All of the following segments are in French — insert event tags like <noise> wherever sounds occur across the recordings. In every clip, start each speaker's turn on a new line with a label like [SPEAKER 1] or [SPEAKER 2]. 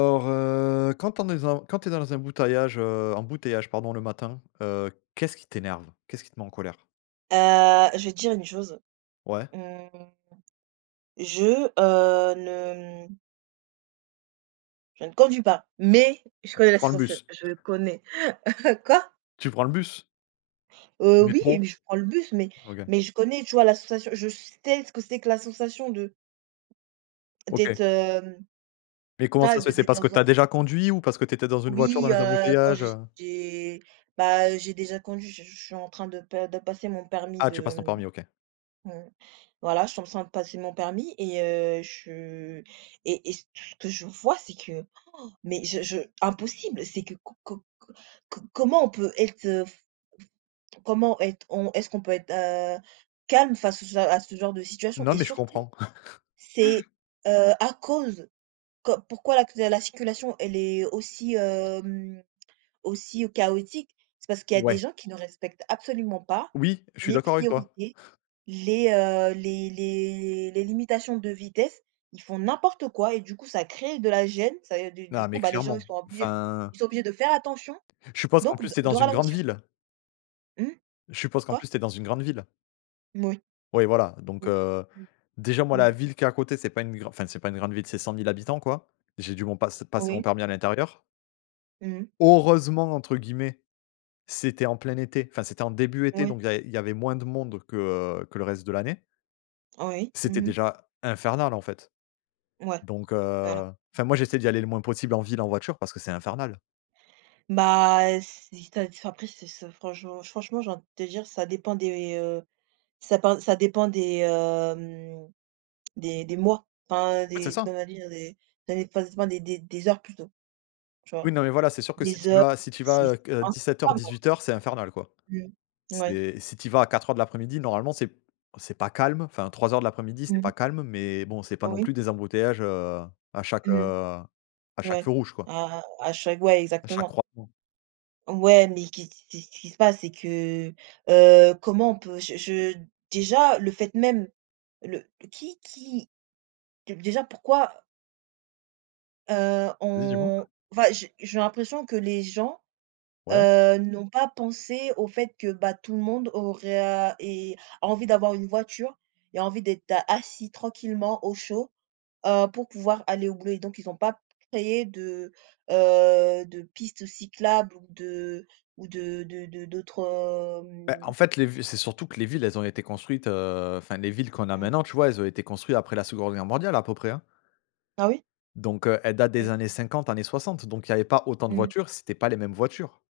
[SPEAKER 1] Or, heu, quand on est dans quand tu es dans un emboutallage embouteillage, pardon, le matin, heu, qu'est-ce qui t'énerve? Qu'est-ce qui te met en colère?
[SPEAKER 2] Heu, je vais te dire une chose:
[SPEAKER 1] Ouais.
[SPEAKER 2] mmh, je, heu, ne, mmh je ne conduis pas, mais, je connais
[SPEAKER 1] Tu
[SPEAKER 2] la
[SPEAKER 1] prends le
[SPEAKER 2] sensation,
[SPEAKER 1] bus.
[SPEAKER 2] je connais. <chuckles> quoi?
[SPEAKER 1] Tu prends le bus?
[SPEAKER 2] Heu, oui,
[SPEAKER 1] Métro?
[SPEAKER 2] mais je prends le bus mais
[SPEAKER 1] OK.
[SPEAKER 2] mais je connais, tu vois, la sensation. Je sais ce que c'est que la sensation de
[SPEAKER 1] OK.
[SPEAKER 2] d'être, hem,
[SPEAKER 1] Mais, comment
[SPEAKER 2] d'a
[SPEAKER 1] ça se fait?
[SPEAKER 2] d'êt d'êt
[SPEAKER 1] C'est
[SPEAKER 2] d'être
[SPEAKER 1] parce que
[SPEAKER 2] dans
[SPEAKER 1] tu
[SPEAKER 2] un
[SPEAKER 1] as déjà conduit? Ou parce que tu étais dans une voiture, dans
[SPEAKER 2] Oui,
[SPEAKER 1] les
[SPEAKER 2] heu, quand
[SPEAKER 1] embouteillages,
[SPEAKER 2] j'ai
[SPEAKER 1] heu?
[SPEAKER 2] j'ai, bah, j'ai déjà conduit. Ch che je suis en train de per de passer mon permis
[SPEAKER 1] Ah, tu
[SPEAKER 2] de,
[SPEAKER 1] passes ton
[SPEAKER 2] hem
[SPEAKER 1] permis. OK.
[SPEAKER 2] mmh, voilà, je suis en train de passer mon permis et heu, je et et ce ce que je vois, c'est que, oh, mais je je impossible c'est que co co co co comment on peut être, fe fe comment être on, est-ce qu'on peut être, heu, calme face à ce à ce genre de situation
[SPEAKER 1] Non,
[SPEAKER 2] et
[SPEAKER 1] mais je
[SPEAKER 2] surtout,
[SPEAKER 1] comprends.
[SPEAKER 2] c'est,
[SPEAKER 1] <laughs>
[SPEAKER 2] heu, à cause, qu pourquoi lacus la circulation, elle est aussi, hem, aussi, heu, chaotique? C'est parce qu'il y a des
[SPEAKER 1] Ouais.
[SPEAKER 2] gens qui ne respectent absolument pas
[SPEAKER 1] Oui, je suis
[SPEAKER 2] les
[SPEAKER 1] d'accord avec toi.
[SPEAKER 2] priorités, les, heu, les les les limitations de vitesse. Ils font n'importe quoi et du coup, ça crée de la gêne. Ça et et du du
[SPEAKER 1] Non,
[SPEAKER 2] coup,
[SPEAKER 1] mais
[SPEAKER 2] bah, les gens, ils
[SPEAKER 1] clairement,
[SPEAKER 2] sont obligés
[SPEAKER 1] enfin
[SPEAKER 2] ils sont obligés de faire attention,
[SPEAKER 1] Je suppose qu'en
[SPEAKER 2] donc
[SPEAKER 1] plus,
[SPEAKER 2] de
[SPEAKER 1] tu es dans
[SPEAKER 2] de
[SPEAKER 1] une grande
[SPEAKER 2] ralentir.
[SPEAKER 1] ville?
[SPEAKER 2] Mmh?
[SPEAKER 1] Je suppose qu'en
[SPEAKER 2] Quoi?
[SPEAKER 1] plus, tu es dans une grande ville?
[SPEAKER 2] Mmh oui.
[SPEAKER 1] Oui voilà, donc
[SPEAKER 2] Oui.
[SPEAKER 1] heu.
[SPEAKER 2] Mmh.
[SPEAKER 1] Déjà moi
[SPEAKER 2] Mmh.
[SPEAKER 1] la ville qui est à côté, c'est pas une gran enfin c'est pas une grande ville, c'est 100 000 habitants quoi. J'ai dû mon passe passer mon
[SPEAKER 2] Oui.
[SPEAKER 1] permis à l'intérieur
[SPEAKER 2] Mmh mh.
[SPEAKER 1] «heureusement» entre guillemets, c'était en plein été enfin c'était en début été,
[SPEAKER 2] Ouais.
[SPEAKER 1] donc il y a il y avait moins de monde que, heu, que le reste de l'année
[SPEAKER 2] Oui,
[SPEAKER 1] c'était
[SPEAKER 2] mmh mh.
[SPEAKER 1] déjà infernal en fait,
[SPEAKER 2] Ouais.
[SPEAKER 1] donc
[SPEAKER 2] Voilà.
[SPEAKER 1] heu. Enfin moi, j'essaie d'y aller le moins possible en ville en voiture parce que c'est infernal.
[SPEAKER 2] Bah heu, si tu as après c'est ce franchement franchement j'ai envie de te dire ça dépend des heu, ça pend ça dépend des heu, hem des des mois, enfin
[SPEAKER 1] En fait, c'est
[SPEAKER 2] des de
[SPEAKER 1] ça.
[SPEAKER 2] comment dire des des enfin des des des heures plutôt. Tu vois?
[SPEAKER 1] Oui, non mais voilà, c'est sûr que si
[SPEAKER 2] Des
[SPEAKER 1] tu y
[SPEAKER 2] heures,
[SPEAKER 1] vas si tu y vas
[SPEAKER 2] c'est.
[SPEAKER 1] heu, que 17:00
[SPEAKER 2] <unintelligible>
[SPEAKER 1] 18:00 c'est infernal quoi.
[SPEAKER 2] Mmh. Ouais.
[SPEAKER 1] C'est, si tu y vas à 16:00 de l'après-midi normalement c'est c'est pas calme enfin 15:00 de l'après-midi,
[SPEAKER 2] Mmh
[SPEAKER 1] c'est
[SPEAKER 2] mh.
[SPEAKER 1] pas calme, mais bon, c'est pas non
[SPEAKER 2] Oui.
[SPEAKER 1] plus des embouteillages, heu, à chaque heu,
[SPEAKER 2] Mmh
[SPEAKER 1] à
[SPEAKER 2] mh.
[SPEAKER 1] chaque feu
[SPEAKER 2] Ouais.
[SPEAKER 1] rouge quoi
[SPEAKER 2] À à chaque ouais,
[SPEAKER 1] à chaque
[SPEAKER 2] exactement.
[SPEAKER 1] croisement.
[SPEAKER 2] Ouais, mais que ce que ce ce qui se passe, c'est que heu, comment on peut je je déjà le fait même le qui qui dé déjà pourquoi heu,
[SPEAKER 1] Vas-y, dis moi.
[SPEAKER 2] on enfin j j'ai l'impression que les gens,
[SPEAKER 1] Ouais.
[SPEAKER 2] heu, n'ont pas pensé au fait que bah tout le monde aurait à et a envie d'avoir une voiture et envie d'être assis tranquillement au chaud, heu, pour pouvoir aller au boulot et donc ils ont pas créé de heu, de pistes cyclables ou de ou de de de de d'autres
[SPEAKER 1] Beh,
[SPEAKER 2] hem
[SPEAKER 1] en fait les vi c'est surtout que les villes elles ont été construites heu, enfin les villes qu'on a
[SPEAKER 2] Mmh.
[SPEAKER 1] maintenant, tu vois elles ont été construits après la 2de guerre mondiale à peu près, hein
[SPEAKER 2] Ah oui.
[SPEAKER 1] donc heu, elles datent des
[SPEAKER 2] OK.
[SPEAKER 1] années 50, années 60, donc il y avait pas autant de
[SPEAKER 2] Mmh.
[SPEAKER 1] voitures, c'était pas les mêmes voitures.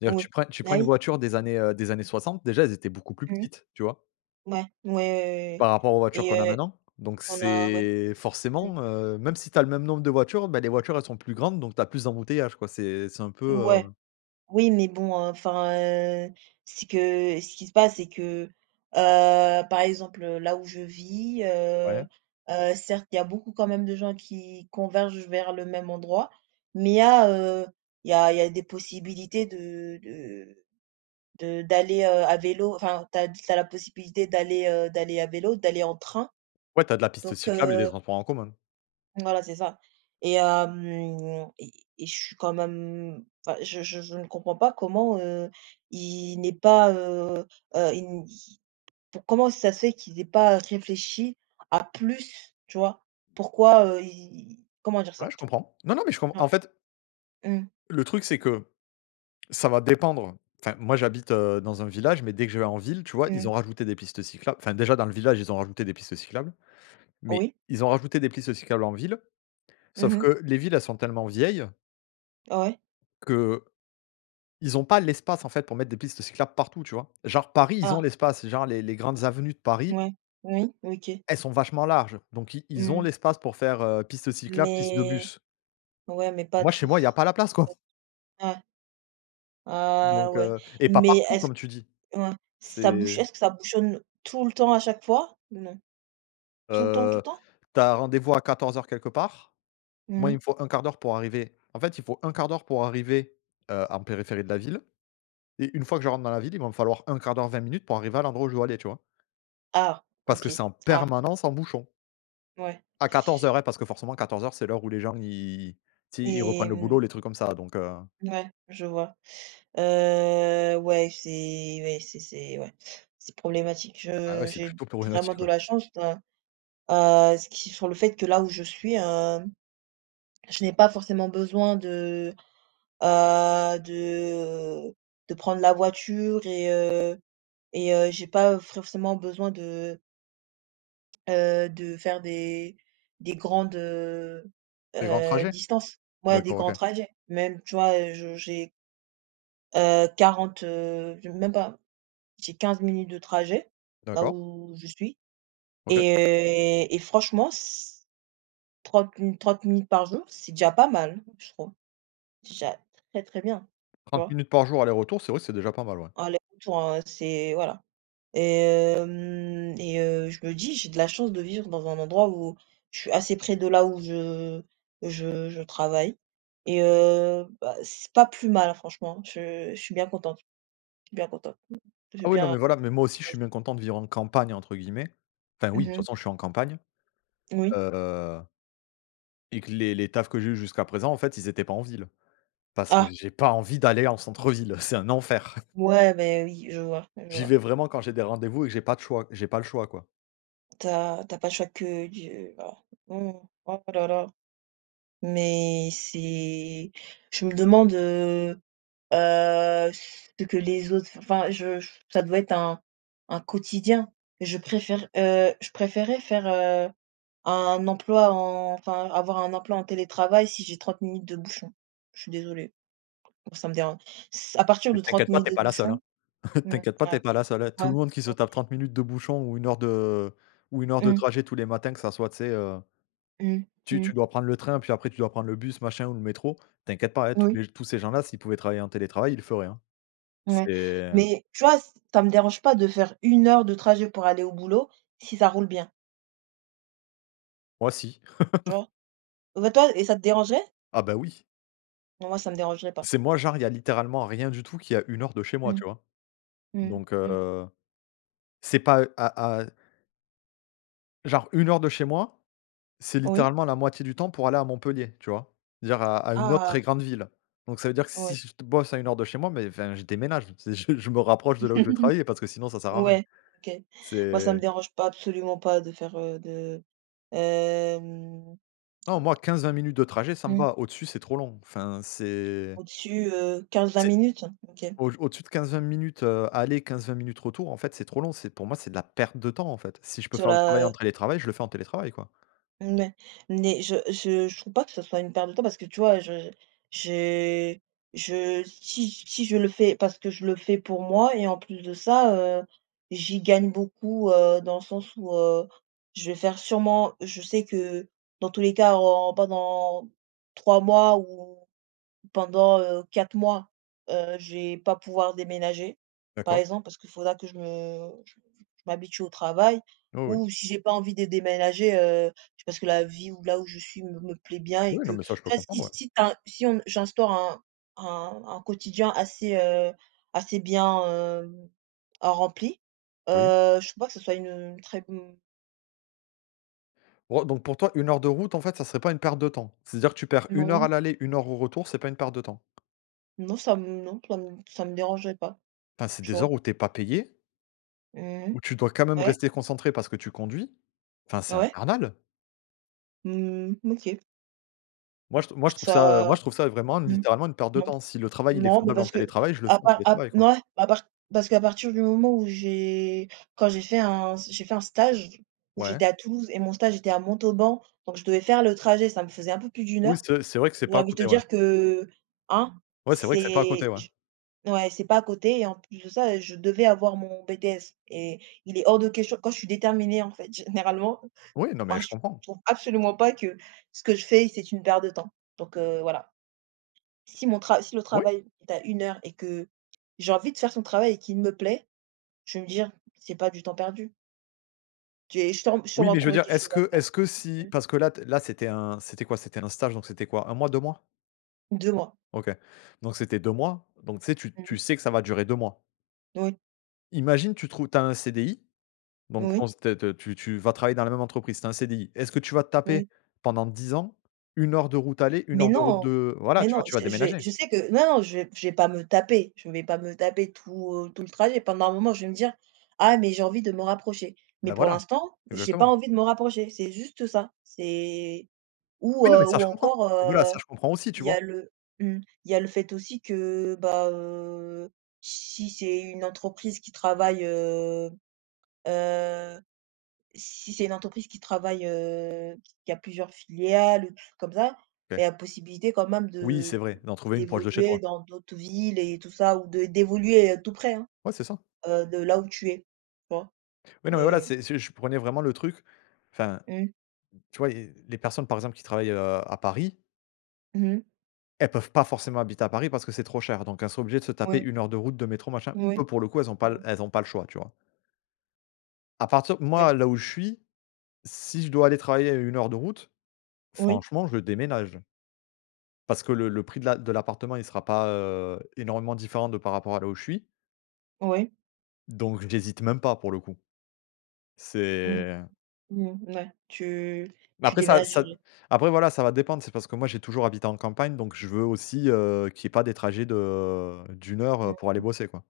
[SPEAKER 1] D'ailleurs
[SPEAKER 2] Oui.
[SPEAKER 1] tu prends tu
[SPEAKER 2] Bah
[SPEAKER 1] prends une
[SPEAKER 2] oui.
[SPEAKER 1] voiture des années heu, des années 60, déjà elles étaient beaucoup plus
[SPEAKER 2] Mmh mh.
[SPEAKER 1] petites, tu vois?
[SPEAKER 2] Ouais, ouais, ouais, ouais oui
[SPEAKER 1] Par rapport aux voitures qu'on a
[SPEAKER 2] et heu
[SPEAKER 1] maintenant, donc
[SPEAKER 2] on a ouais.
[SPEAKER 1] c'est
[SPEAKER 2] Mmh.
[SPEAKER 1] forcément heu, même si tu as le même nombre de voitures, bah, les voitures elles sont plus grandes donc tu as plus d'embouteillages quoi c'est c'est un peu
[SPEAKER 2] Ouais.
[SPEAKER 1] heu
[SPEAKER 2] Oui, mais bon, heu, enfin, heu, ce que ce qui se passe, c'est que heu, par exemple là où je vis heu,
[SPEAKER 1] Ouais.
[SPEAKER 2] heu, certes il y a beaucoup quand même de gens qui convergent vers le même endroit, mais il y a heu, il y a il y a des possibilités de de de d'aller, heu, à vélo enfin, tu as tu as la possibilité d'aller heu, d'aller à vélo, d'aller en train,
[SPEAKER 1] Ouais, tu as de la piste
[SPEAKER 2] donc,
[SPEAKER 1] cyclable et des
[SPEAKER 2] heu
[SPEAKER 1] transports en commun.
[SPEAKER 2] Voilà, c'est ça, et hem, et et je suis quand même mmh, enfin je je je ne comprends pas comment, heu, ils n'aient pas heu, heu, ils ils comment ça se fait qu'ils aient pas réfléchi à plus tu vois? Pourquoi, heu, ils ils comment dire
[SPEAKER 1] Ouais,
[SPEAKER 2] ça?
[SPEAKER 1] je comprends non, non mais je com en
[SPEAKER 2] Ah.
[SPEAKER 1] fait
[SPEAKER 2] Mmh.
[SPEAKER 1] le truc c'est que ça va dépendre enfin moi j'habite, heu, dans un village mais dès que je vais en ville, tu vois, ils
[SPEAKER 2] Mmh.
[SPEAKER 1] ont rajouté des pistes cyclables enfin, déjà dans le village ils ont rajouté des pistes cyclables, mais
[SPEAKER 2] Oui.
[SPEAKER 1] ils ont rajouté des pistes cyclables en ville
[SPEAKER 2] Mmh
[SPEAKER 1] sauf
[SPEAKER 2] mh.
[SPEAKER 1] que les villes elles sont tellement vieilles
[SPEAKER 2] Ouais.
[SPEAKER 1] que, ils ont pas l'espace en fait pour mettre des pistes cyclables partout, tu vois? Genre Paris, ils ont
[SPEAKER 2] Ah.
[SPEAKER 1] l'espace genre les les grandes avenues de
[SPEAKER 2] Mmh
[SPEAKER 1] Paris
[SPEAKER 2] ouais. Oui, OK.
[SPEAKER 1] elles sont vachement larges, donc ils ils ont
[SPEAKER 2] Mmh.
[SPEAKER 1] l'espace pour faire, heu, piste cyclable, piste de
[SPEAKER 2] Mais
[SPEAKER 1] bus.
[SPEAKER 2] ouais mais pas
[SPEAKER 1] Moi chez
[SPEAKER 2] tout pas
[SPEAKER 1] moi il y a pas la place quoi.
[SPEAKER 2] tout. Ouais. Ah
[SPEAKER 1] Donc,
[SPEAKER 2] ouais,
[SPEAKER 1] heu, et pas
[SPEAKER 2] mais
[SPEAKER 1] partout
[SPEAKER 2] est-ce
[SPEAKER 1] comme tu dis.
[SPEAKER 2] ouais. Ça bouch
[SPEAKER 1] C'est
[SPEAKER 2] est-ce ça bouchonne tout le temps à chaque fois ou non? Tout le temps, tout
[SPEAKER 1] Heu,
[SPEAKER 2] le temps?
[SPEAKER 1] tu as rendez-vous à 14 heures quelque part
[SPEAKER 2] Mmh
[SPEAKER 1] moi il me
[SPEAKER 2] mh.
[SPEAKER 1] faut 1/4 d'heure pour arriver en fait il faut 1/4 d'heure pour arriver, heu, en périphérie de la ville et une fois que je rentre dans la ville, il va me falloir 1/4 d'heure 20 minutes pour arriver à l'endroit où je dois aller tu vois
[SPEAKER 2] Ah!
[SPEAKER 1] parce que c'est
[SPEAKER 2] OK.
[SPEAKER 1] en
[SPEAKER 2] Ah.
[SPEAKER 1] permanence en bouchon
[SPEAKER 2] Ouais.
[SPEAKER 1] à 14:00 hein, parce que forcément 14:00 c'est l'heure où les gens ils tu sais, ils reprennent
[SPEAKER 2] Et
[SPEAKER 1] le boulot
[SPEAKER 2] mmh.
[SPEAKER 1] les trucs comme ça donc, heu.
[SPEAKER 2] Ouais, je vois. Heu, ouais, c'est ouais, c'est c'est ouais, c'est problématique.
[SPEAKER 1] Bah ouais,
[SPEAKER 2] Heu,
[SPEAKER 1] c'est
[SPEAKER 2] j'ai
[SPEAKER 1] plutôt
[SPEAKER 2] vraiment
[SPEAKER 1] problématique,
[SPEAKER 2] de
[SPEAKER 1] ouais.
[SPEAKER 2] la chance, ouais. Heu, ce qui font le fait que là où je suis, hem, je n'ai pas forcément besoin de, heu, de de prendre la voiture et heu, et, heu, j'ai pas forcément besoin de heu, de faire des des grandes, heu,
[SPEAKER 1] Les grands
[SPEAKER 2] heu,
[SPEAKER 1] trajets?
[SPEAKER 2] distances. Ouais des
[SPEAKER 1] D'accord, OK.
[SPEAKER 2] grands trajets. Même, tu vois je j'ai heu, 40, heu, j même pas j'ai 15 minutes de trajet, là
[SPEAKER 1] D'accord.
[SPEAKER 2] où je suis
[SPEAKER 1] OK.
[SPEAKER 2] et et franchement c 30 mi 30 minutes par jour, c'est déjà pas mal, je trouve. Déjà très très bien tu
[SPEAKER 1] 30
[SPEAKER 2] vois?
[SPEAKER 1] minutes par jour aller-retour, c'est vrai que c'est déjà pas mal, ouais.
[SPEAKER 2] Ah, les bouchons, c'est voilà, et hem et, heu, je me dis: «J'ai de la chance de vivre dans un endroit où, je suis assez près de là où je où je heu, je travaille.» et, heu, bah c'est pas plus mal franchement. Je je suis bien contente je suis bien contente, m j'ai
[SPEAKER 1] Ah oui non
[SPEAKER 2] bien
[SPEAKER 1] mais voilà, mais moi aussi, je suis
[SPEAKER 2] choisi.
[SPEAKER 1] bien content de vivre «en campagne» entre guillemets enfin oui
[SPEAKER 2] Mmh
[SPEAKER 1] de toute
[SPEAKER 2] mh.
[SPEAKER 1] façon, je suis en campagne,
[SPEAKER 2] Oui.
[SPEAKER 1] heu et que les les tafs que j'ai eus jusqu'à présent en fait, ils étaient pas en ville. Parce que
[SPEAKER 2] Ah.
[SPEAKER 1] j'ai pas envie d'aller en centre-ville, c'est un enfer. <chuckles>
[SPEAKER 2] Ouais beh oui je vois je
[SPEAKER 1] J'y
[SPEAKER 2] vois.
[SPEAKER 1] vais vraiment quand j'ai des rendez-vous et que j'ai pas de choix j'ai pas le choix quoi.
[SPEAKER 2] Tu as tu as pas chaque d j voilà mmh mh. Oh là là, mais c'est je me demande, heu, heu, ce que les autres enfin je ça doit être un un quotidien. Je préfère heu, je préférais faire heu, un emploi en enfin avoir un emploi en télétravail si j'ai 30 minutes de bouchon. Je suis désolée, ça me déran ç à partir de 30
[SPEAKER 1] T'inquiètes pas,
[SPEAKER 2] minutes
[SPEAKER 1] tu es
[SPEAKER 2] de
[SPEAKER 1] pas la seule
[SPEAKER 2] bouchon
[SPEAKER 1] hein.
[SPEAKER 2] mmh,
[SPEAKER 1] T'inquiètes pas, tu es
[SPEAKER 2] ah,
[SPEAKER 1] pas la seule hein. Tout
[SPEAKER 2] ouais.
[SPEAKER 1] le monde qui se
[SPEAKER 2] <unintelligible>
[SPEAKER 1] tape 30 minutes de bouchon ou 1 heure de ou 1 heure de
[SPEAKER 2] Mmh.
[SPEAKER 1] trajet tous les matins que ça soit tu sais, heu
[SPEAKER 2] Mmh.
[SPEAKER 1] tu
[SPEAKER 2] Mmh.
[SPEAKER 1] tu dois prendre le train, puis après tu dois prendre le bus machin ou le métro, t'inquiète pas hein, tous
[SPEAKER 2] Oui.
[SPEAKER 1] les tous ces gens-là s'ils pouvaient travailler en télétravail il le feraient, hein.
[SPEAKER 2] Ouais,
[SPEAKER 1] C'est heu
[SPEAKER 2] mais tu vois ç ça me dérange pas de faire 1 heure de trajet pour aller au boulot, si ça roule bien.
[SPEAKER 1] Moi si.
[SPEAKER 2] Tu
[SPEAKER 1] <laughs>
[SPEAKER 2] vois? Mais toi et ça te dérangeait?
[SPEAKER 1] Ah bah oui.
[SPEAKER 2] Moi ça me dérangerait pas.
[SPEAKER 1] C'est moi genre il y a littéralement rien du tout qui est à 1 heure de chez moi,
[SPEAKER 2] Mmh.
[SPEAKER 1] tu vois?
[SPEAKER 2] Mmh.
[SPEAKER 1] Donc,
[SPEAKER 2] Mmh.
[SPEAKER 1] heu, c'est pas à à genre 1 heure de chez moi, c'est
[SPEAKER 2] Oui.
[SPEAKER 1] littéralement la moitié du temps pour aller à Montpellier, tu vois? Dire à à une autre très
[SPEAKER 2] Ah!
[SPEAKER 1] grande ville, donc ça veut dire que si
[SPEAKER 2] Ouais.
[SPEAKER 1] j je t bosse à 1 heure de chez moi, mais enfin, je déménage, c je je me rapproche de là où je vais travailler parce que sinon
[SPEAKER 2] <chuckles>
[SPEAKER 1] ça sert à rien.
[SPEAKER 2] Ouais. OK. Moi ça
[SPEAKER 1] C'est
[SPEAKER 2] me dérange pas absolument pas de faire heu, de hem
[SPEAKER 1] Nan, moi 15-20 minutes de trajet ça me
[SPEAKER 2] Mmh.
[SPEAKER 1] va, au-dessus, c'est trop long enfin c'est
[SPEAKER 2] Au-dessus, heu, 15-20
[SPEAKER 1] c'est,
[SPEAKER 2] minutes? OK.
[SPEAKER 1] au-d au-dessus de 15-20 minutes, heu, aller 15-20 minutes retour en fait c'est trop long c'est pour moi c'est de la perte de temps en fait. Si je peux
[SPEAKER 2] Sur
[SPEAKER 1] faire le travail
[SPEAKER 2] la,
[SPEAKER 1] en
[SPEAKER 2] heu
[SPEAKER 1] télétravail, je le fais en télétravail quoi.
[SPEAKER 2] Mouais, mais je je je trouve pas que ça soit une perte de temps parce que tu vois je j'ai je si si je le fais parce que je le fais pour moi et en plus de ça, heu, j'y gagne beaucoup, heu, dans le sens où, heu, je vais faire sûrement je sais que, dans tous les cas en pas dans 3 mois ou pendant heu, 4 mois, heu, je vais pas pouvoir déménager, par
[SPEAKER 1] D'accord.
[SPEAKER 2] exemple, parce qu'il faudra que je me j je m'habitue au travail,
[SPEAKER 1] Oui, oui.
[SPEAKER 2] ou si j'ai pas envie de déménager heu, parce que la vie où là où je suis me me plaît bien et
[SPEAKER 1] Oui, non mais ça je peux
[SPEAKER 2] qu'enfin si
[SPEAKER 1] comprendre ouais.
[SPEAKER 2] si tu as un si on si j'instaure un un un quotidien assez heu, assez bien, heu, rempli
[SPEAKER 1] Oui.
[SPEAKER 2] heu, je crois pas que ce soit, heu, une très bon
[SPEAKER 1] Oh donc pour toi 1 heure de route en fait ça serait pas une perte de temps. C'est-à-dire que tu perds 1 heure à
[SPEAKER 2] Non.
[SPEAKER 1] l'aller, 1 heure au retour c'est pas une perte de temps?
[SPEAKER 2] Non ça me non ça me ça me dérangerait pas,
[SPEAKER 1] Enfin, c'est
[SPEAKER 2] tu
[SPEAKER 1] des heures
[SPEAKER 2] vois.
[SPEAKER 1] où tu es pas payée
[SPEAKER 2] Mmh mh.
[SPEAKER 1] où tu dois quand même
[SPEAKER 2] Ouais.
[SPEAKER 1] rester concentrée parce que tu conduis. Enfin, c'est
[SPEAKER 2] Ouais.
[SPEAKER 1] infernal!
[SPEAKER 2] Mmh, OK.
[SPEAKER 1] Moi, je trou moi, je trouve ça, heu. Moi,
[SPEAKER 2] Ça.
[SPEAKER 1] je trouve ça, heu, vraiment,
[SPEAKER 2] Mmh.
[SPEAKER 1] littéralement, une perte de
[SPEAKER 2] Non.
[SPEAKER 1] temps. Si le travail, il est
[SPEAKER 2] Non, mais,
[SPEAKER 1] faisable en
[SPEAKER 2] parce qu'à
[SPEAKER 1] télétravail, je le fais en
[SPEAKER 2] part, à p
[SPEAKER 1] télétravail, quoi.
[SPEAKER 2] mouais. À part, parce qu'à partir du moment où j'ai, quand j'ai fait un s j'ai fait un stage où
[SPEAKER 1] Ouais.
[SPEAKER 2] j'étais à Toulouse et mon stage était à Montauban. Donc, je devais faire le trajet. Ça me faisait un peu plus d'1
[SPEAKER 1] Oui,
[SPEAKER 2] heure
[SPEAKER 1] c'est c'est vrai que c'est
[SPEAKER 2] où
[SPEAKER 1] pas à
[SPEAKER 2] envie de
[SPEAKER 1] côté.
[SPEAKER 2] te
[SPEAKER 1] Ouais.
[SPEAKER 2] dire que, hein,
[SPEAKER 1] Ouais. Oui, c'est vrai que c'est pas à côté.
[SPEAKER 2] c'est
[SPEAKER 1] Ouais.
[SPEAKER 2] je ouais, c'est pas à côté et en plus de ça, heu, je devais avoir mon BTS et il est hors de question quand je suis déterminée, en fait, généralement.
[SPEAKER 1] Oui, non, mais
[SPEAKER 2] Ben,
[SPEAKER 1] je
[SPEAKER 2] je
[SPEAKER 1] comprends.
[SPEAKER 2] trouve absolument pas que ce que je fais, c'est une perte de temps donc, heu, voilà. Si mon tra si le
[SPEAKER 1] Oui.
[SPEAKER 2] travail est à 1 heure et que j'ai envie de faire son travail et qu'il me plaît, je vais me dire: «C'est pas du temps perdu». Je vais sturm
[SPEAKER 1] Oui,
[SPEAKER 2] sûrement
[SPEAKER 1] mais je veux
[SPEAKER 2] trouver
[SPEAKER 1] dire
[SPEAKER 2] quelque
[SPEAKER 1] est-ce
[SPEAKER 2] chose à
[SPEAKER 1] que
[SPEAKER 2] faire.
[SPEAKER 1] est-ce que si
[SPEAKER 2] <unintelligible>
[SPEAKER 1] parce que là t là c'était un c'était quoi? C'était un stage? Donc, c'était quoi 1 mois, 2 mois?
[SPEAKER 2] 2 mois.
[SPEAKER 1] OK. Donc, c'était 2 mois. Donc, tu sais, tu tu
[SPEAKER 2] Mmh.
[SPEAKER 1] sais que ça va durer 2 mois.
[SPEAKER 2] Oui.
[SPEAKER 1] Imagine, tu trouves tu as un CDI donc ton
[SPEAKER 2] Oui.
[SPEAKER 1] s t te tu tu vas travailler dans la même entreprise, c'est un CDI. Est-ce que tu vas te taper
[SPEAKER 2] Oui.
[SPEAKER 1] pendant 10 ans, 1 heure de route aller, 1
[SPEAKER 2] Mais,
[SPEAKER 1] heure de route
[SPEAKER 2] non!
[SPEAKER 1] de voilà,
[SPEAKER 2] Mais,
[SPEAKER 1] tu vois?
[SPEAKER 2] non.
[SPEAKER 1] Tu vas
[SPEAKER 2] Je j'ai
[SPEAKER 1] déménager.
[SPEAKER 2] je sais que non, je vais je vais pas me taper. Je vais pas me taper tout, heu, tout le trajet. Pendant un moment, je vais me dire: «Ah mais j'ai envie de me rapprocher».
[SPEAKER 1] Bah,
[SPEAKER 2] Mais, pour
[SPEAKER 1] voilà.
[SPEAKER 2] l'instant, j'ai pas
[SPEAKER 1] Exactement.
[SPEAKER 2] envie de me rapprocher. C'est juste ça. C'est ou,
[SPEAKER 1] Oui, non. Mais
[SPEAKER 2] heu
[SPEAKER 1] ça,
[SPEAKER 2] ou
[SPEAKER 1] je comprends.
[SPEAKER 2] encore,
[SPEAKER 1] Mais, voilà,
[SPEAKER 2] heu,
[SPEAKER 1] ça je comprends aussi, tu
[SPEAKER 2] il y
[SPEAKER 1] vois?
[SPEAKER 2] a le mmh, il y a le fait aussi que, bah, heu, si c'est une entreprise qui travaille, heu, heu si c'est une entreprise qui travaille, heu, qui a plusieurs filiales, comme ça, beh, il y
[SPEAKER 1] OK.
[SPEAKER 2] a possibilité quand même
[SPEAKER 1] Oui.
[SPEAKER 2] de
[SPEAKER 1] C'est vrai,
[SPEAKER 2] de
[SPEAKER 1] d'en trouver une proche de chez
[SPEAKER 2] d'évoluer
[SPEAKER 1] toi.
[SPEAKER 2] dans d'autres villes et tout ça ou d d'évoluer, heu, tout près, hein,
[SPEAKER 1] Ouais, c'est ça.
[SPEAKER 2] heu, de là où tu es. Tu vois?
[SPEAKER 1] Oui, non, mais, voilà.
[SPEAKER 2] Et
[SPEAKER 1] C'est c'est je prenais vraiment le truc. Enfin,
[SPEAKER 2] Mmh.
[SPEAKER 1] tu vois, il y a les personnes, par exemple, qui travaillent, heu, à Paris
[SPEAKER 2] Mmh mh.
[SPEAKER 1] elles peuvent pas forcément habiter à Paris parce que c'est trop cher donc elles sont obligées de se taper
[SPEAKER 2] Ouais.
[SPEAKER 1] 1 heure de route, de métro, machin.
[SPEAKER 2] Mouais.
[SPEAKER 1] Eux, pour le coup, elles ont pas
[SPEAKER 2] Mmh.
[SPEAKER 1] l elles ont pas le choix. Tu vois? À partir moi,
[SPEAKER 2] Ouais.
[SPEAKER 1] là où je suis, si je dois aller travailler à 1 heure de route.
[SPEAKER 2] Oui.
[SPEAKER 1] Franchement, je déménage. Parce que le le prix de l'a l'appartement, il sera pas, heu, énormément différent de par rapport à là où je suis.
[SPEAKER 2] Ouais.
[SPEAKER 1] Donc, j'hésite même pas pour le coup.
[SPEAKER 2] Mmh mh.
[SPEAKER 1] C'est
[SPEAKER 2] Mmh mh. Ouais. Tu
[SPEAKER 1] Bah,
[SPEAKER 2] tu
[SPEAKER 1] après ça ça
[SPEAKER 2] déménagerais.
[SPEAKER 1] après, voilà, ça va dépendre. C'est parce que moi j'ai toujours habité en campagne donc je veux aussi, heu, qu'il y ait pas de trajets de d'1 heure,
[SPEAKER 2] Mmh
[SPEAKER 1] heu,
[SPEAKER 2] mh.
[SPEAKER 1] pour aller bosser, quoi.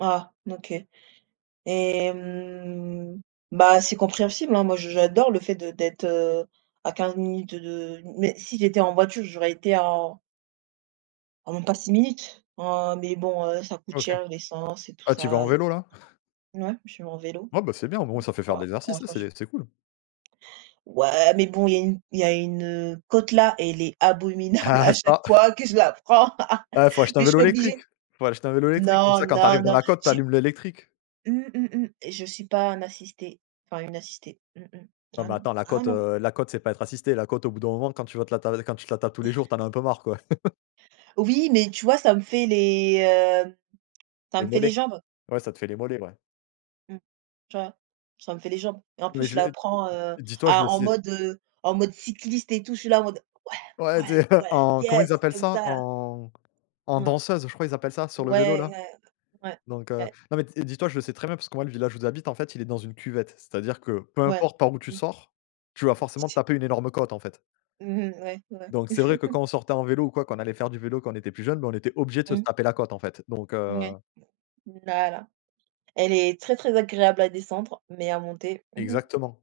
[SPEAKER 2] Ah, OK et hem, bah, c'est compréhensible, hein. Moi, je j'adore le fait de d'être à 15 minutes de mais, si j'étais en voiture, j'aurais été en en même pas 6 minutes en mais, bon, heu, ça coûte
[SPEAKER 1] OK.
[SPEAKER 2] cher l'essence et tout
[SPEAKER 1] Ah, tu y vas en
[SPEAKER 2] ça et
[SPEAKER 1] vélo,
[SPEAKER 2] puis
[SPEAKER 1] là? <chuckles>
[SPEAKER 2] ouais, j'y vais en vélo. <unintelligible>
[SPEAKER 1] Ouais, bah, c'est bien. Au moins, ça fait faire
[SPEAKER 2] Ouais,
[SPEAKER 1] de
[SPEAKER 2] pour
[SPEAKER 1] l'exercice. Si, si
[SPEAKER 2] l'instant je
[SPEAKER 1] c'est c'est cool.
[SPEAKER 2] Ouais, mais, bon, il y a une, heu, il y a une côte là et elle est abominable
[SPEAKER 1] Ah
[SPEAKER 2] à chaque
[SPEAKER 1] ça!
[SPEAKER 2] fois que je la prends
[SPEAKER 1] Ah, faut acheter un
[SPEAKER 2] mais je
[SPEAKER 1] vélo
[SPEAKER 2] suis
[SPEAKER 1] électrique
[SPEAKER 2] obligée.
[SPEAKER 1] faut acheter un vélo électrique comme
[SPEAKER 2] Non,
[SPEAKER 1] ça quand tu arrives
[SPEAKER 2] non,
[SPEAKER 1] dans
[SPEAKER 2] non,
[SPEAKER 1] la côte, tu
[SPEAKER 2] j'ai
[SPEAKER 1] allumes l'électrique.
[SPEAKER 2] Mmh mh, mh et je suis pas un assisté, enfin, une assistée. Mmh mh.
[SPEAKER 1] Ah
[SPEAKER 2] Ah
[SPEAKER 1] bah.
[SPEAKER 2] non,
[SPEAKER 1] Attends la
[SPEAKER 2] ah
[SPEAKER 1] côte,
[SPEAKER 2] non!
[SPEAKER 1] heu. La côte, c'est pas être assisté. La côte, au bout d'un moment, quand tu vas te la ta quand tu la tapes tous les jours,
[SPEAKER 2] <chuckles>
[SPEAKER 1] tu en as un peu marre, quoi. <laughs>
[SPEAKER 2] Oui, mais tu vois, ça me fait les, hem, ça
[SPEAKER 1] Les
[SPEAKER 2] me fait les
[SPEAKER 1] mollets.
[SPEAKER 2] jambes.
[SPEAKER 1] Ouais, ça te fait les mollets, ouais.
[SPEAKER 2] Mmh. Tu vois? Ça me fait les jambes et en plus,
[SPEAKER 1] Mais,
[SPEAKER 2] je
[SPEAKER 1] je
[SPEAKER 2] la
[SPEAKER 1] le d
[SPEAKER 2] prends, heu,
[SPEAKER 1] dis toi, je le
[SPEAKER 2] à en
[SPEAKER 1] sais.
[SPEAKER 2] mode en mode cycliste et tout. Je suis là, en mode: «Ouais,
[SPEAKER 1] Ouais. Tu
[SPEAKER 2] ouais,
[SPEAKER 1] sais,
[SPEAKER 2] ouais,
[SPEAKER 1] en comment
[SPEAKER 2] yes»,
[SPEAKER 1] ils appellent
[SPEAKER 2] comme
[SPEAKER 1] ça?
[SPEAKER 2] ça, là.
[SPEAKER 1] En en
[SPEAKER 2] <unintelligible>
[SPEAKER 1] danseuse, je crois. Ils appellent ça sur le vélo,
[SPEAKER 2] Ouais,
[SPEAKER 1] là.
[SPEAKER 2] ouais, ouais.
[SPEAKER 1] Donc, heu,
[SPEAKER 2] Ouais.
[SPEAKER 1] non, mais, t et dis toi, je le sais très bien parce que, moi, le village où j'habite, en fait, il est dans une cuvette. C'est-à-dire que peu
[SPEAKER 2] Ouais.
[SPEAKER 1] importe, par où tu
[SPEAKER 2] Mmh.
[SPEAKER 1] sors, tu vas forcément te
[SPEAKER 2] <unintelligible>
[SPEAKER 1] taper une énorme côte, en fait.
[SPEAKER 2] Mmh mh. Ouais, ouais.
[SPEAKER 1] Donc, c'est vrai que,
[SPEAKER 2] <laughs>
[SPEAKER 1] quand on sortait en vélo ou quoi, qu'on allait faire du vélo quand on était plus jeune, bah, on était obligé de
[SPEAKER 2] Mmh.
[SPEAKER 1] se taper la côte, en fait. Donc, heu.
[SPEAKER 2] Ouais. Voilà. Elle est très très agréable à descendre mais à monter. <groans>
[SPEAKER 1] Exactement.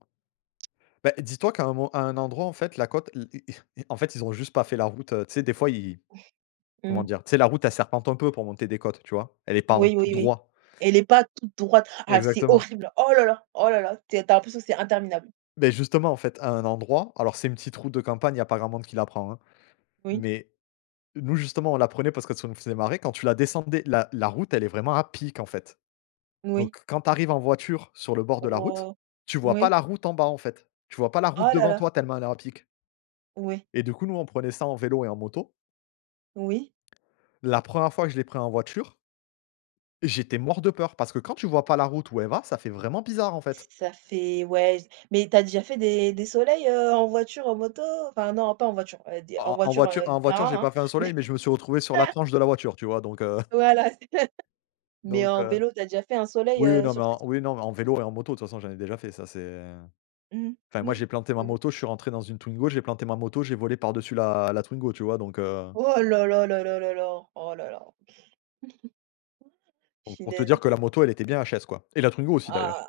[SPEAKER 1] Beh, dis toi qu'à un mo à un endroit, en fait, la côte i i i en fait, ils ont juste pas fait la route. Tu sais, des fois, ils
[SPEAKER 2] <chuckles>
[SPEAKER 1] comment
[SPEAKER 2] Mmh.
[SPEAKER 1] dire, tu sais, la route elle serpente un peu pour monter des côtes, tu vois? Elle est pas en tout
[SPEAKER 2] Oui, oui, oui.
[SPEAKER 1] droit.
[SPEAKER 2] Elle est pas toute droite. Ah, c'est
[SPEAKER 1] Exactement.
[SPEAKER 2] horrible. Oh là là! Oh là là! T tu as l'impression c'est interminable.
[SPEAKER 1] Beh, justement, en fait, à un endroit alors c'est une petite route de campagne, il y a pas grand monde qui la prend, hein.
[SPEAKER 2] Oui.
[SPEAKER 1] Mais nous, justement, on la prenait parce que ça nous faisait marrer quand tu la descendais, la la route. Elle est vraiment à pic, en fait. Donc,
[SPEAKER 2] Oui.
[SPEAKER 1] quand tu arrives en voiture sur le bord de la route,
[SPEAKER 2] Oh.
[SPEAKER 1] tu vois pas
[SPEAKER 2] Oui.
[SPEAKER 1] la route en bas, en fait. Tu vois pas la route
[SPEAKER 2] Oh là
[SPEAKER 1] devant
[SPEAKER 2] là!
[SPEAKER 1] toi tellement elle est à pic
[SPEAKER 2] Oui.
[SPEAKER 1] et du coup, nous, on prenait ça en vélo et en moto.
[SPEAKER 2] Oui.
[SPEAKER 1] La 1re fois que je l'ai pris en voiture. J'étais mort de peur, parce que quand tu vois pas la route où elle va, ça fait vraiment bizarre, en
[SPEAKER 2] Ç
[SPEAKER 1] fait.
[SPEAKER 2] ça fait, ouais j mais tu as déjà fait des des soleils, heu, en voiture, en moto? Enfin non pas en voiture, heu, d
[SPEAKER 1] En
[SPEAKER 2] en
[SPEAKER 1] en en
[SPEAKER 2] voiture,
[SPEAKER 1] voiture
[SPEAKER 2] heu,
[SPEAKER 1] en voiture j'ai
[SPEAKER 2] bien,
[SPEAKER 1] pas fait un
[SPEAKER 2] hein!
[SPEAKER 1] soleil mais je me suis retrouvé sur la
[SPEAKER 2] <laughs>
[SPEAKER 1] tranche de la voiture, tu vois, donc heu
[SPEAKER 2] Voilà, c'est ça! <chuckles> Mais
[SPEAKER 1] donc,
[SPEAKER 2] en
[SPEAKER 1] heu
[SPEAKER 2] vélo t'as déjà fait un soleil,
[SPEAKER 1] oui
[SPEAKER 2] heu,
[SPEAKER 1] non
[SPEAKER 2] sur
[SPEAKER 1] mais en
[SPEAKER 2] cette
[SPEAKER 1] oui non mais en vélo et en moto, de toute façon, j'en ai déjà, ça c'est, heu
[SPEAKER 2] Mmh,
[SPEAKER 1] enfin, moi
[SPEAKER 2] mmh.
[SPEAKER 1] j'ai planté ma
[SPEAKER 2] Oui.
[SPEAKER 1] moto, je suis rentré dans une Twingo, j'ai planté ma moto, j'ai volé par dessus la la Twingo, tu vois, donc, heu
[SPEAKER 2] Oh là, là, là, là, là, là, oh là, là. <laughs>
[SPEAKER 1] donc pour te dire
[SPEAKER 2] Punaise.
[SPEAKER 1] que la moto, elle était bien HS, quoi. Et la Twingo aussi, d'ailleurs.
[SPEAKER 2] Ah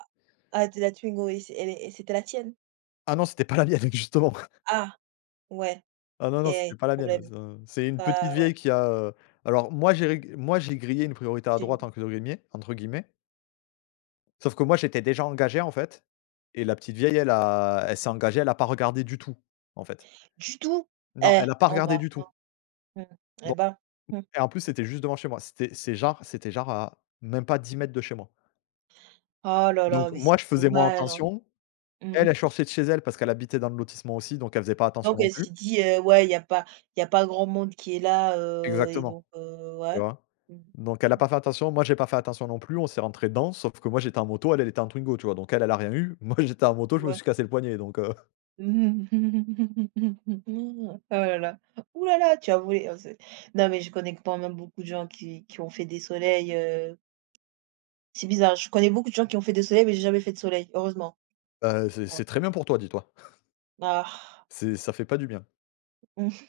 [SPEAKER 2] ah, de la Twingo. Et c elle est et c'était la tienne?
[SPEAKER 1] Ah non, c'était pas la mienne, justement! <chuckles>
[SPEAKER 2] Ah! Ouais.
[SPEAKER 1] Ah non, non, c'était
[SPEAKER 2] Et
[SPEAKER 1] pas la mienne, ah
[SPEAKER 2] problème.
[SPEAKER 1] ça. C'est une petite
[SPEAKER 2] Bah
[SPEAKER 1] vieille
[SPEAKER 2] ouais.
[SPEAKER 1] qui a, heu alors moi j'ai reg moi j'ai grillé une «priorité à
[SPEAKER 2] C'est une
[SPEAKER 1] droite» entre guillemets entre guillemets. Sauf que moi j'étais déjà engagé, en fait, et la petite vieille elle a elle s'est engagée, elle a pas regardé du tout, en fait.
[SPEAKER 2] Du tout?
[SPEAKER 1] Non
[SPEAKER 2] Eh!
[SPEAKER 1] elle a pas
[SPEAKER 2] Au
[SPEAKER 1] regardé
[SPEAKER 2] revoir,
[SPEAKER 1] du tout
[SPEAKER 2] hein. Mmh mh,
[SPEAKER 1] Don
[SPEAKER 2] eh bah, mmh.
[SPEAKER 1] E et en plus c'était juste devant chez moi. C'était c'est genre c'était genre à, même pas 10 mètres de chez moi.
[SPEAKER 2] Oh là
[SPEAKER 1] Donc
[SPEAKER 2] là, mais c'est
[SPEAKER 1] moi je faisais moins
[SPEAKER 2] dommage, hein.
[SPEAKER 1] attention.
[SPEAKER 2] Mmh
[SPEAKER 1] Elle,
[SPEAKER 2] mh.
[SPEAKER 1] elle sortait de chez elle parce qu'elle habitait dans le lotissement aussi, donc elle faisait pas attention
[SPEAKER 2] Donc
[SPEAKER 1] non
[SPEAKER 2] elle s'est
[SPEAKER 1] plus.
[SPEAKER 2] dit: «Heu, ouais, il y a pas il y a pas grand monde qui est là», heu, et
[SPEAKER 1] Exactement.
[SPEAKER 2] donc, heu,
[SPEAKER 1] Tu
[SPEAKER 2] ouais.
[SPEAKER 1] vois?
[SPEAKER 2] Mmh,
[SPEAKER 1] Donc elle a
[SPEAKER 2] mmh.
[SPEAKER 1] pas fait attention, moi j'ai pas fait attention non plus, on s'est rentré dedans, sauf que moi j'étais en moto, elle, elle était en Twingo, tu vois. Donc elle, elle a rien eu, moi j'étais en moto, je me
[SPEAKER 2] Ouais.
[SPEAKER 1] suis cassé le poignet donc, heu. <chuckles>
[SPEAKER 2] <laughs> Oh là là ouh là là tu as volé! Oh c'est non mais je connais quand même beaucoup de gens qui qui ont fait des soleils, heu. C'est bizarre, je connais beaucoup de gens qui ont fait des soleils mais j'ai jamais fait de soleil, heureusement.
[SPEAKER 1] Heu, c'est
[SPEAKER 2] Ouais.
[SPEAKER 1] c'est très bien pour toi, dis toi. <chuckles>
[SPEAKER 2] Argh!
[SPEAKER 1] C'est ça fait pas du bien.
[SPEAKER 2] Mmh mh.